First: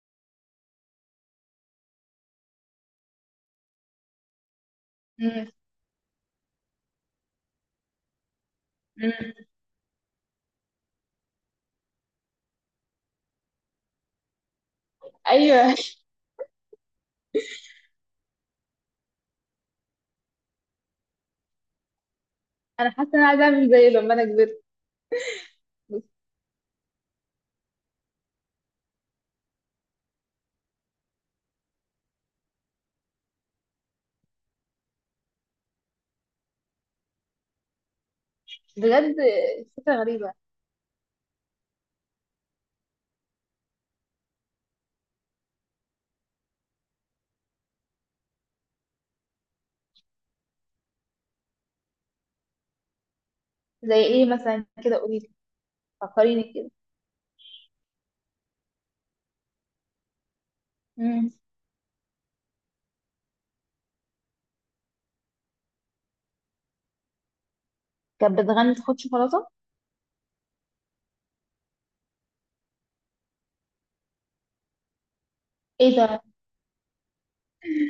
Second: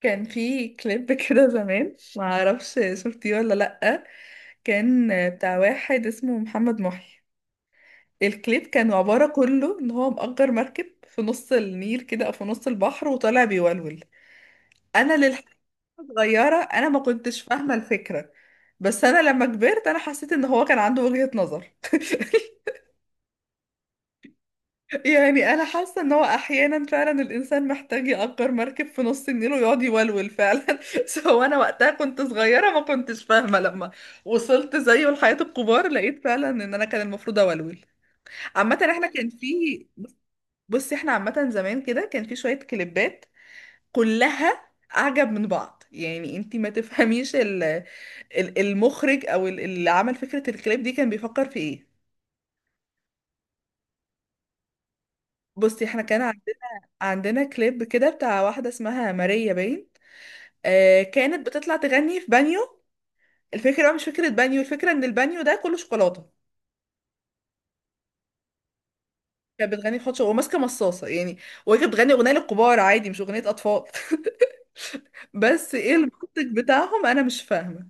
كان في كليب كده زمان ما اعرفش شفتيه ولا لأ. كان مم. بتاع واحد اسمه محمد محي. الكليب كان عبارة مم. كله ان هو مأجر مركب في نص النيل كده او في نص البحر وطالع بيولول. انا للحقيقة ايوه. صغيرة، ما كنتش فاهمة الفكرة، بس انا لما كبرت حسيت ان هو كان عنده وجهة نظر انا حاسه ان انا عايزه اعمل زيه لما انا كبرت. يعني انا حاسه بس ان هو احيانا فعلا الانسان محتاج يأجر مركب في نص النيل ويقعد يولول فعلا سو انا وقتها كنت صغيره ما كنتش فاهمه لما وصلت زيه لحياه الكبار، لقيت فعلا ان انا كان المفروض اولول. عامه احنا بجد، كان في، فكره غريبه. بصي احنا عامه زمان كده كان في شويه كليبات كلها اعجب من بعض. يعني انتي ما تفهميش المخرج او اللي عمل فكره الكليب دي كان بيفكر في ايه. زي ايه مثلا كده؟ قولي لي، بصي احنا كان فكريني كده. عندنا كليب كده بتاع واحدة اسمها ماريا باين، آه مم. كانت بتطلع تغني في بانيو. الفكرة بقى مش فكرة بانيو، الفكرة ان البانيو ده كله شوكولاتة. كانت بتغني خد شوكولاته؟ كانت بتغني في حوض شوكولاتة وماسكة مصاصة يعني، وهي كانت بتغني اغنية للكبار عادي مش اغنية اطفال بس ايه ايه ده؟ المنطق بتاعهم انا مش فاهمة.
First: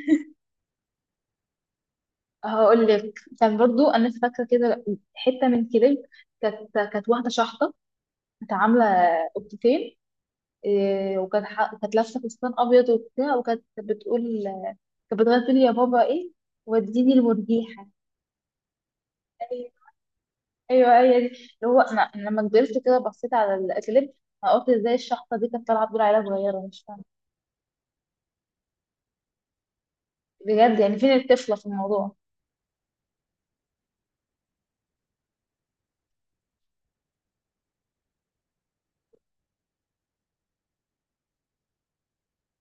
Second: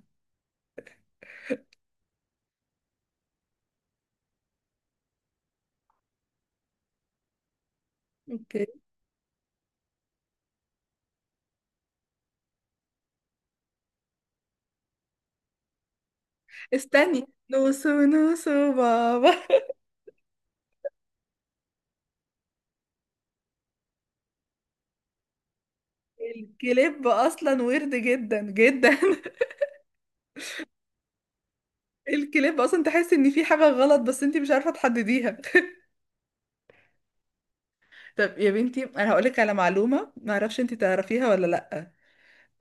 هقول لك، كان برضو انا فاكره كده حته من كليب. كانت واحده شحطه، كانت اوكي. عامله قبطتين. إيه، كانت لابسه فستان ابيض وبتاع، وكانت بتقول، كانت بتغني تقول يا بابا ايه وديني استني المرجيحه. نوسو بابا ايوه، هي دي. اللي هو أنا لما كبرت كده بصيت على الاكليب، انا قلت ازاي الشحطه دي كانت طالعه تقول عليها؟ صغيره مش فاهمه. الكليب اصلا ويرد جدا جدا بجد يعني، فين الطفله في الموضوع؟ الكليب اصلا تحس ان في حاجة غلط بس انت مش عارفة تحدديها. طب يا بنتي انا هقولك على معلومه ما اعرفش انت تعرفيها ولا لا.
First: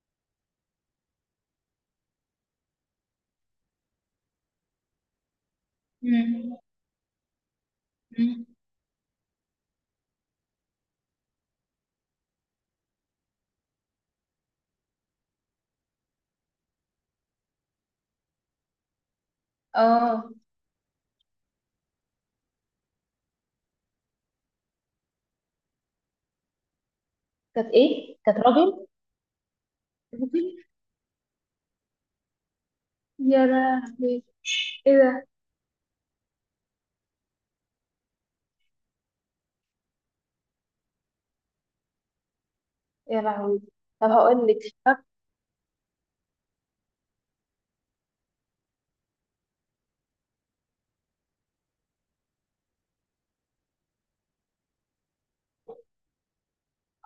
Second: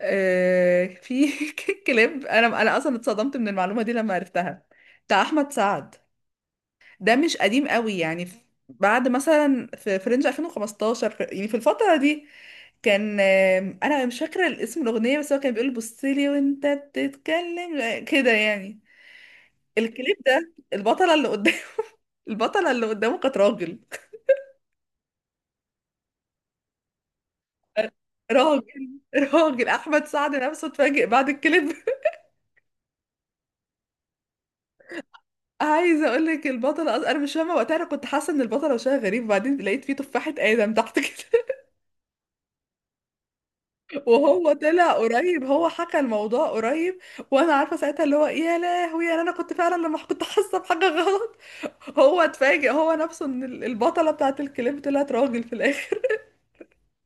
آه في كليب، انا اصلا اتصدمت من المعلومه دي لما عرفتها، بتاع احمد سعد. مم. ده مش قديم قوي يعني مم. بعد مثلا في رينج 2015، يعني في الفتره دي كان انا مش فاكره الاسم الاغنيه، بس هو كان بيقول بصلي وانت بتتكلم، كده يعني. الكليب اه، ده البطله اللي قدامه البطله اللي قدامه كانت راجل. كانت ايه؟ كانت راجل؟ راجل احمد سعد راجل؟ نفسه اتفاجئ بعد الكليب يا لهوي، ايه ده؟ عايزه اقول لك البطله انا مش فاهمه وقتها، انا كنت حاسه ان البطله وشها غريب وبعدين لقيت فيه تفاحه ادم تحت كده يا لهوي. طب هقول وهو لك، طلع فاك- قريب، هو حكى الموضوع قريب. وانا عارفه ساعتها اللي هو يا لهوي. يعني انا كنت فعلا لما كنت حاسه بحاجه غلط، هو اتفاجئ هو نفسه ان البطله بتاعت الكليب طلعت راجل في الاخر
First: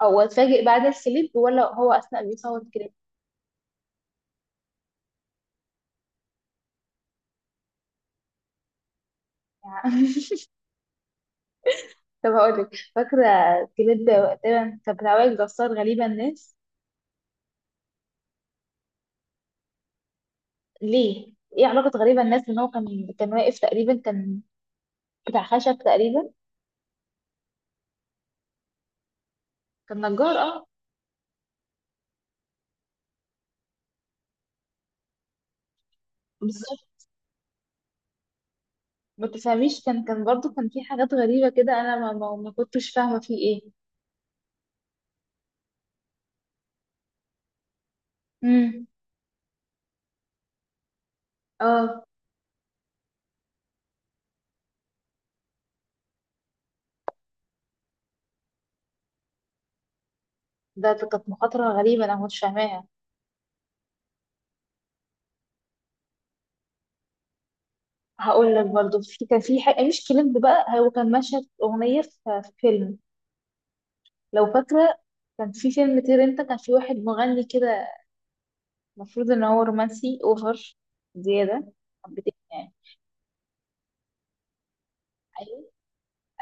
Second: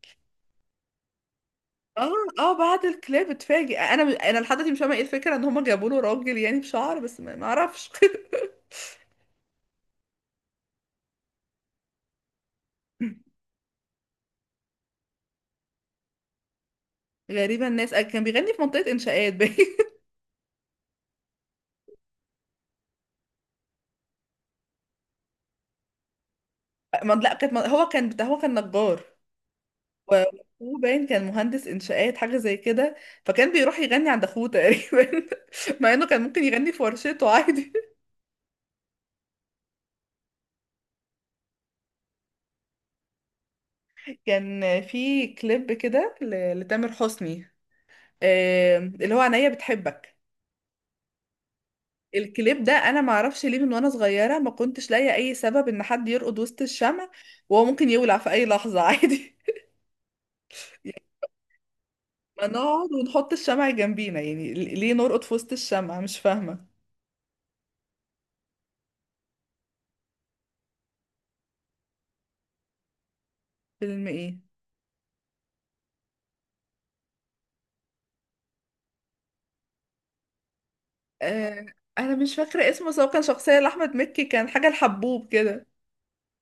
او اتفاجئ بعد الكليب ولا هو اه. اثناء اه بيصور بعد كليب؟ الكليب اتفاجئ. انا لحد دلوقتي مش فاهمه ايه الفكره ان هم جابوا له راجل يعني بشعر، بس ما اعرفش يعني. طب هقول لك، فاكره كليب تقريبا كان بتاع وائل جسار، غريبه الناس. غريبة الناس، كان بيغني في منطقة إنشاءات باين ليه؟ ايه علاقه غريبه الناس ان هو كان، كان واقف تقريبا، كان بتاع خشب تقريبا؟ لا كانت هو كان بتاع، هو كان نجار، كان و نجار، اه. وأخوه باين كان مهندس إنشاءات حاجة زي كده، فكان بيروح يغني عند أخوه تقريبا مع إنه كان ممكن يغني في بالظبط. ورشته عادي. ما تفهميش، كان برضو كان في حاجات غريبة كده، انا ما كنتش فاهمة فيه ايه. كان في كليب كده لتامر حسني، امم، اللي هو عينيا بتحبك. اه. الكليب ده انا ما اعرفش ليه، من وانا صغيره ما كنتش لاقيه اي سبب ان حد يرقد وسط الشمع وهو ممكن يولع في اي لحظه عادي ده ده كانت مخاطرة غريبة، انا ما كنتش ما فاهماها. نقعد ونحط الشمع جنبينا يعني، ليه نرقد في وسط الشمع؟ مش فاهمة. هقول لك برضو، في كان في حاجة مش كليب بقى، هو كان مشهد اغنية في في فيلم. فيلم ايه؟ لو فاكرة، كان في فيلم طير انت، كان في واحد مغني كده، المفروض ان هو رومانسي اوفر، آه زيادة. انا حبتين مش فاكرة يعني. اسمه، بس هو كان شخصية لأحمد مكي كان حاجة الحبوب كده. ايوه،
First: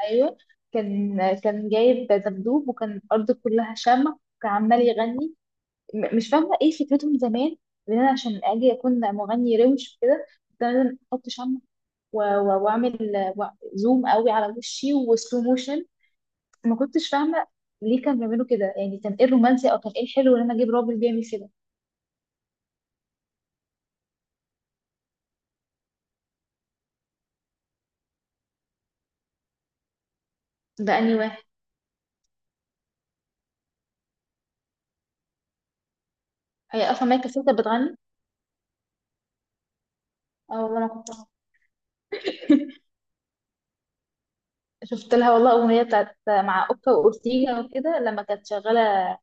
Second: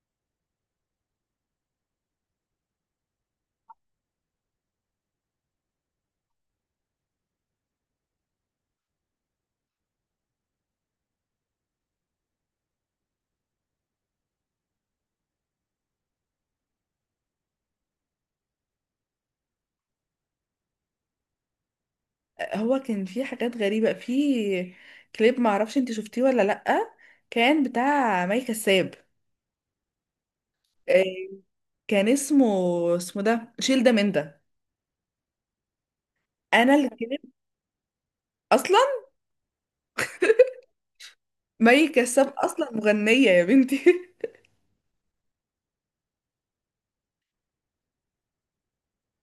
ايوه، كان كان جايب دبدوب، وكان الارض كلها شمع، وكان عمال يغني. مش فاهمه ايه فكرتهم زمان، ان انا عشان اجي اكون مغني روش كده كنت لازم احط شمع، واعمل، زوم قوي على وشي وسلو موشن. ما كنتش فاهمه ليه كانوا بيعملوا كده يعني. كان ايه الرومانسي او كان ايه الحلو ان انا اجيب راجل بيعمل كده؟ هو كان فيه حاجات غريبة في كليب، معرفش انت شفتيه ولا لأ، كان بتاع مي كساب. ده آه انهي واحد؟ كان اسمه، اسمه ده شيل ده من ده. انا هي اصلا الكليب مايكا سيتا بتغني؟ اصلا، اه، والله ما كنت أعرف. مي كساب اصلا مغنية يا بنتي شفت لها والله اغنيه بتاعت مع اوكا واورتيجا وكده، لما كانت شغاله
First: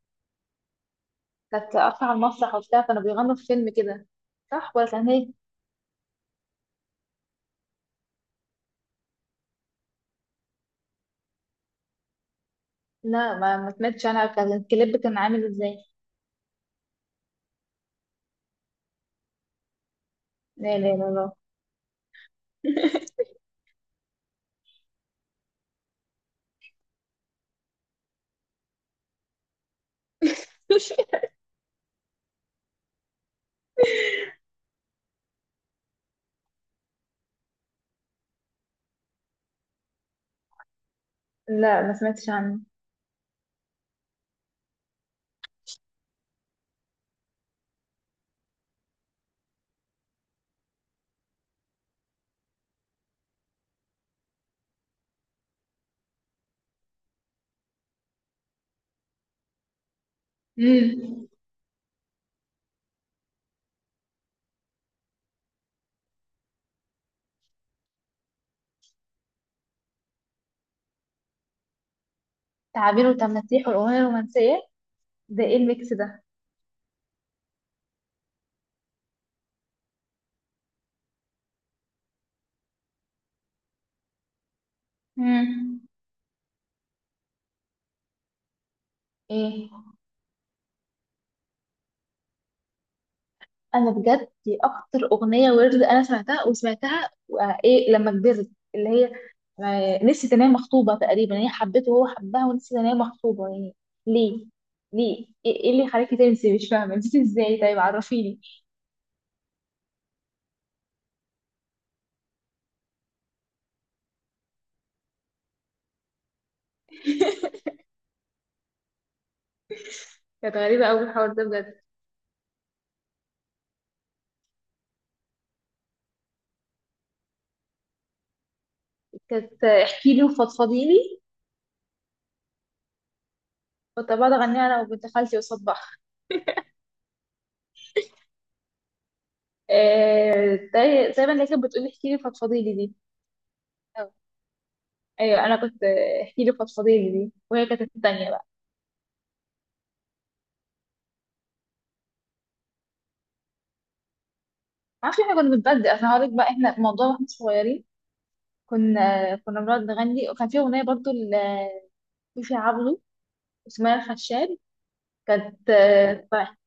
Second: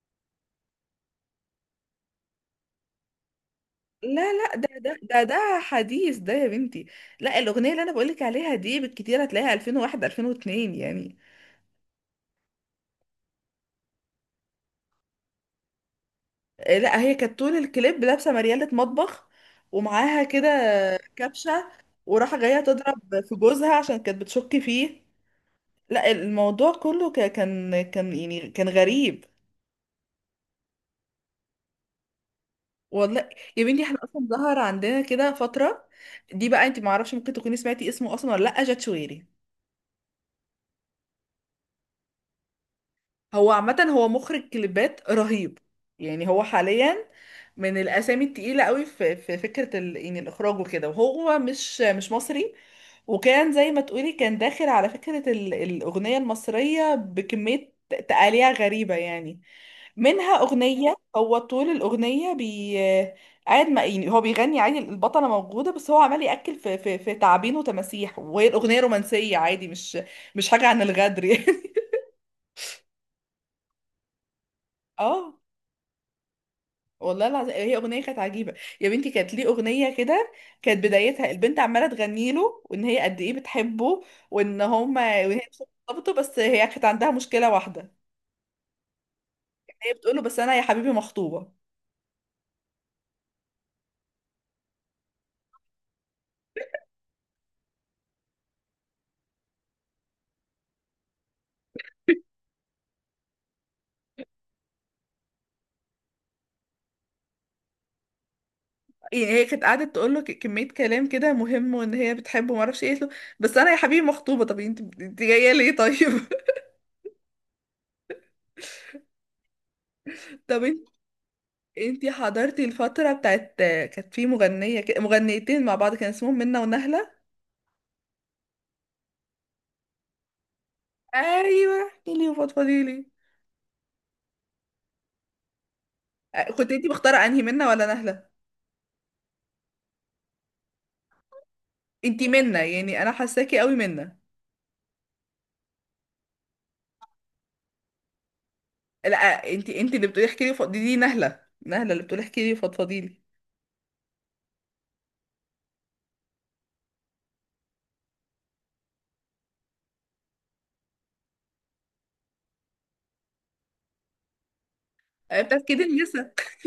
كانت قافله على المسرح وبتاع، كانوا بيغنوا في فيلم كده. لا لا، ده صح ولا؟ ده كان ده هي؟ ده حديث ده يا بنتي. لا الأغنية اللي أنا بقولك عليها دي بالكتير هتلاقيها 2001 2002 يعني. لا، ما سمعتش. انا كان الكليب كان عامل ازاي؟ لا هي كانت طول الكليب لابسة مريالة مطبخ ومعاها كده لا، لا، لا، لا. كبشة، وراحة جاية تضرب في جوزها عشان كانت بتشك فيه. لا الموضوع كله كان يعني كان غريب. والله يا بنتي احنا أصلا ظهر عندنا كده فترة، دي بقى انت معرفش ممكن تكوني سمعتي اسمه أصلا ولا لأ، جات شويري. لا، ما سمعتش عنه. هو عامة هو مخرج كليبات رهيب، يعني هو حاليا من الأسامي التقيلة قوي في فكرة ال... يعني الإخراج وكده. وهو مش مصري، وكان زي ما تقولي كان داخل على فكرة ال... الأغنية المصرية بكمية تقاليع غريبة يعني. منها أغنية امم. هو طول الأغنية بي قاعد ما، يعني هو بيغني عادي، البطلة موجودة، بس هو عمال يأكل في تعابين وتماسيح، وهي الأغنية رومانسية عادي، مش حاجة عن الغدر يعني تعابير وتماسيح والأغنية الرومانسية؟ اه ده ايه الميكس ده؟ والله العظيم هي اغنيه كانت عجيبه. يا بنتي كانت ليه اغنيه كده؟ كانت بدايتها البنت عماله تغني له وان هي قد ايه بتحبه، وان هما، وان هي مش امم، مرتبطه، بس هي كانت عندها مشكله واحده. ايه. هي بتقول له بس انا يا حبيبي مخطوبه. انا بجد، دي اكتر اغنيه ورد انا سمعتها وسمعتها، ايه لما كبرت. اللي هي نسيت ان هي مخطوبه. تقريبا هي حبته وهو حبها، ونسيت ان هي مخطوبه يعني. ليه ليه إيه اللي خلاكي تنسي؟ مش فاهمه، نسيتي ازاي؟ طيب، عرفيني. يعني هي كانت قعدت تقول له كميه كلام كده مهم وان هي بتحبه ما اعرفش ايه قالت له، بس انا يا حبيبي مخطوبه. طب انت جايه ليه طيب؟ كانت طب غريبه انت، قوي الحوار ده بجد. انت حضرتي الفتره بتاعت كانت في مغنيه كده- مغنيتين مع بعض كان اسمهم منة ونهله. كانت، احكي لي وفضفضي لي. ايوه احكي لي وفضفضي لي. كنت بقعد اغنيها انا وبنت خالتي قصاد بعض. كنت انتي مختاره انهي، منا ولا نهله؟ زي ما اللي كانت بتقولي احكي لي انتي فضفضي منا، لي دي. يعني انا حاساكي قوي أو. منا. ايوه، انا كنت احكي لي فضفضي لي دي، وهي كانت التانية بقى. لا انتي اللي بتقولي احكي لي دي، دي نهله. نهله اللي بتقولي احكي لي فضفضي لي. ما اعرفش، احنا كنا بنتبدل. اصل هقولك بقى، احنا الموضوع واحنا صغيرين كنا بنقعد نغني، وكان في اغنيه برضو لفيفي عبده اسمها الخشاب، بتاعت كانت، كيد النسا. فرح.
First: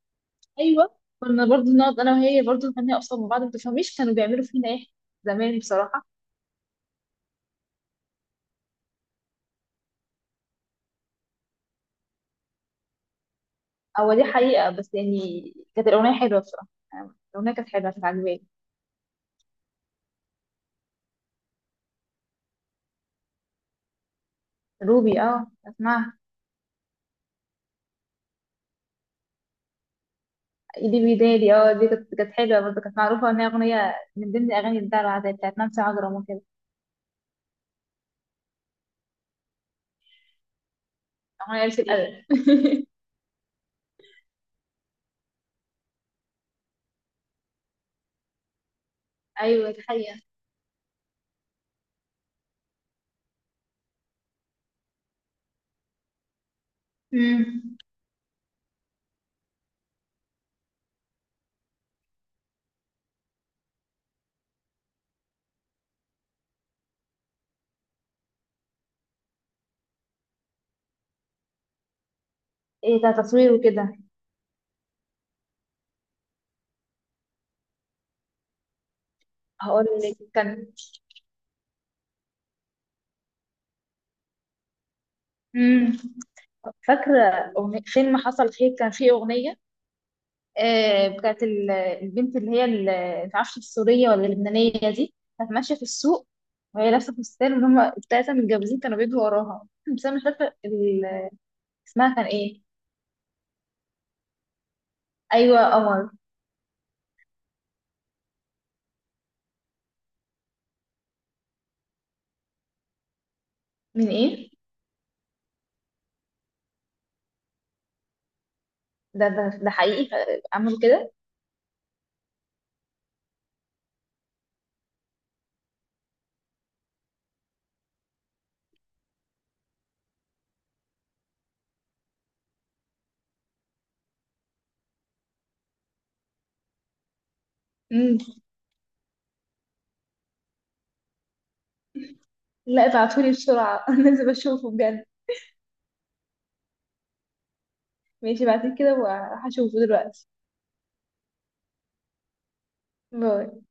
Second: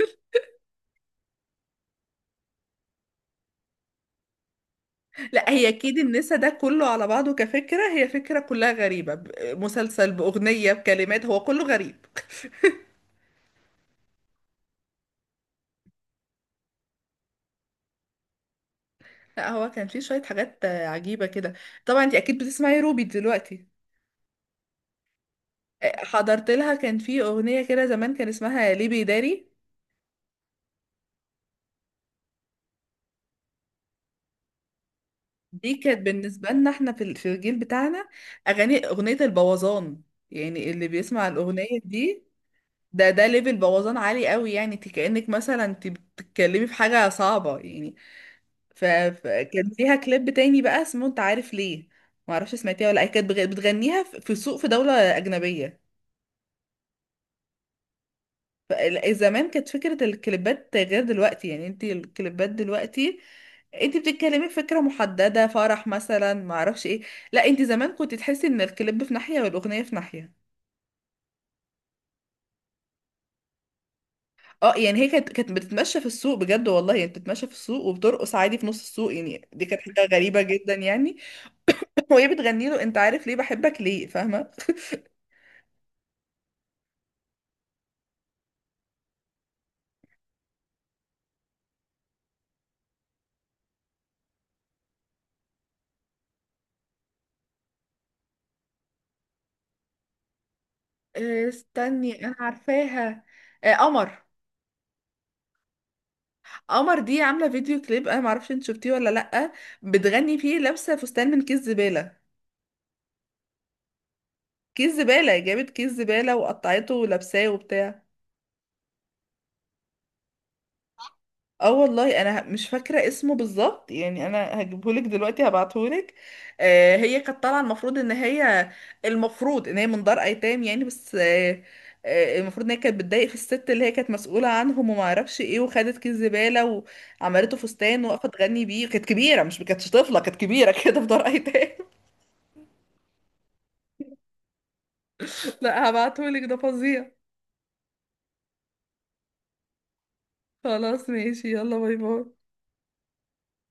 ايوه، كنا برضو نقعد انا وهي برضو نغني قصاد بعض. ما تفهميش كانوا بيعملوا فينا ايه لا زمان هي كيد بصراحه. النسا ده كله على بعضه كفكره، هي فكره كلها غريبه. مسلسل باغنيه بكلمات، هو كله غريب. هو دي حقيقه، بس يعني كانت الاغنيه حلوه بصراحه. يعني الاغنيه كانت حلوه، كانت عجباني. لا هو كان فيه شويه حاجات عجيبه كده. طبعا انتي اكيد بتسمعي روبي دلوقتي. روبي، اه، اسمعها. حضرت لها كان في اغنيه كده زمان، كان اسمها ليبي داري. ايدي بيدالي، اه، دي كانت حلوه برضه، كانت معروفه ان هي اغنيه من ضمن اغاني الدلع العادية بتاعت دي نانسي كانت عجرم وكده. بالنسبة لنا احنا في في الجيل بتاعنا أغاني أغنية البوظان. يعني اللي بيسمع اغنيه قلت الأغنية دي، الادب. ده ده ليفل بوظان عالي قوي، يعني انت كأنك مثلا انت بتتكلمي في حاجة صعبة يعني. فكان ايوه، دي ليها حقيقة. كليب تاني بقى اسمه انت عارف ليه، معرفش سمعتيها ولا لأ. هي بتغنيها في في سوق في دولة أجنبية. امم، زمان كانت فكرة الكليبات غير دلوقتي، يعني انت الكليبات دلوقتي انت بتتكلمي فكرة محددة، فرح مثلا، معرفش ايه. لا انت زمان كنت تحسي ان الكليب في ناحية والأغنية في ناحية. ايه ده، تصوير وكده؟ اه يعني هي كانت بتتمشى في السوق بجد والله، يعني بتتمشى في السوق وبترقص عادي في نص السوق، يعني دي كانت هقول حاجة لك غريبة كان. جدا يعني وهي بتغني له انت عارف ليه بحبك ليه، فاهمة. امم فاكره أغنية فيلم حصل خير، كان فيه اغنيه بتاعت البنت اللي هي، معرفش السوريه ولا اللبنانيه دي. كانت ماشيه في السوق وهي لابسه فستان، وهم التلاته متجوزين كانوا بيجوا وراها. بس انا مش فاكره اسمها استني كان انا ايه. عارفاها. قمر. ايوه، قمر. قمر دي عامله فيديو كليب، انا معرفش انت شفتيه ولا لا، بتغني فيه لابسه فستان من كيس زباله. من ايه؟ جابت كيس زباله وقطعته ولابساه وبتاع. ده حقيقي؟ عملوا كده؟ اه والله انا مش فاكره اسمه بالظبط، يعني انا هجيبهولك دلوقتي هبعتهولك. آه هي كانت طالعه المفروض ان هي، المفروض ان هي من دار ايتام يعني، بس آه، آه المفروض ان هي كانت بتضايق في الست اللي هي كانت مسؤوله عنهم وما اعرفش ايه، وخدت كيس زباله وعملته فستان امم. وقفت تغني بيه. كانت كبيره، مش كانتش طفله، كانت كبيره كده في دار ايتام. لا، ابعتولي بسرعة. لازم اشوفه بجد. لا هبعتهولك ده فظيع. ماشي، بعد كده وهشوفه دلوقتي. خلاص ماشي، يلا باي باي. باي.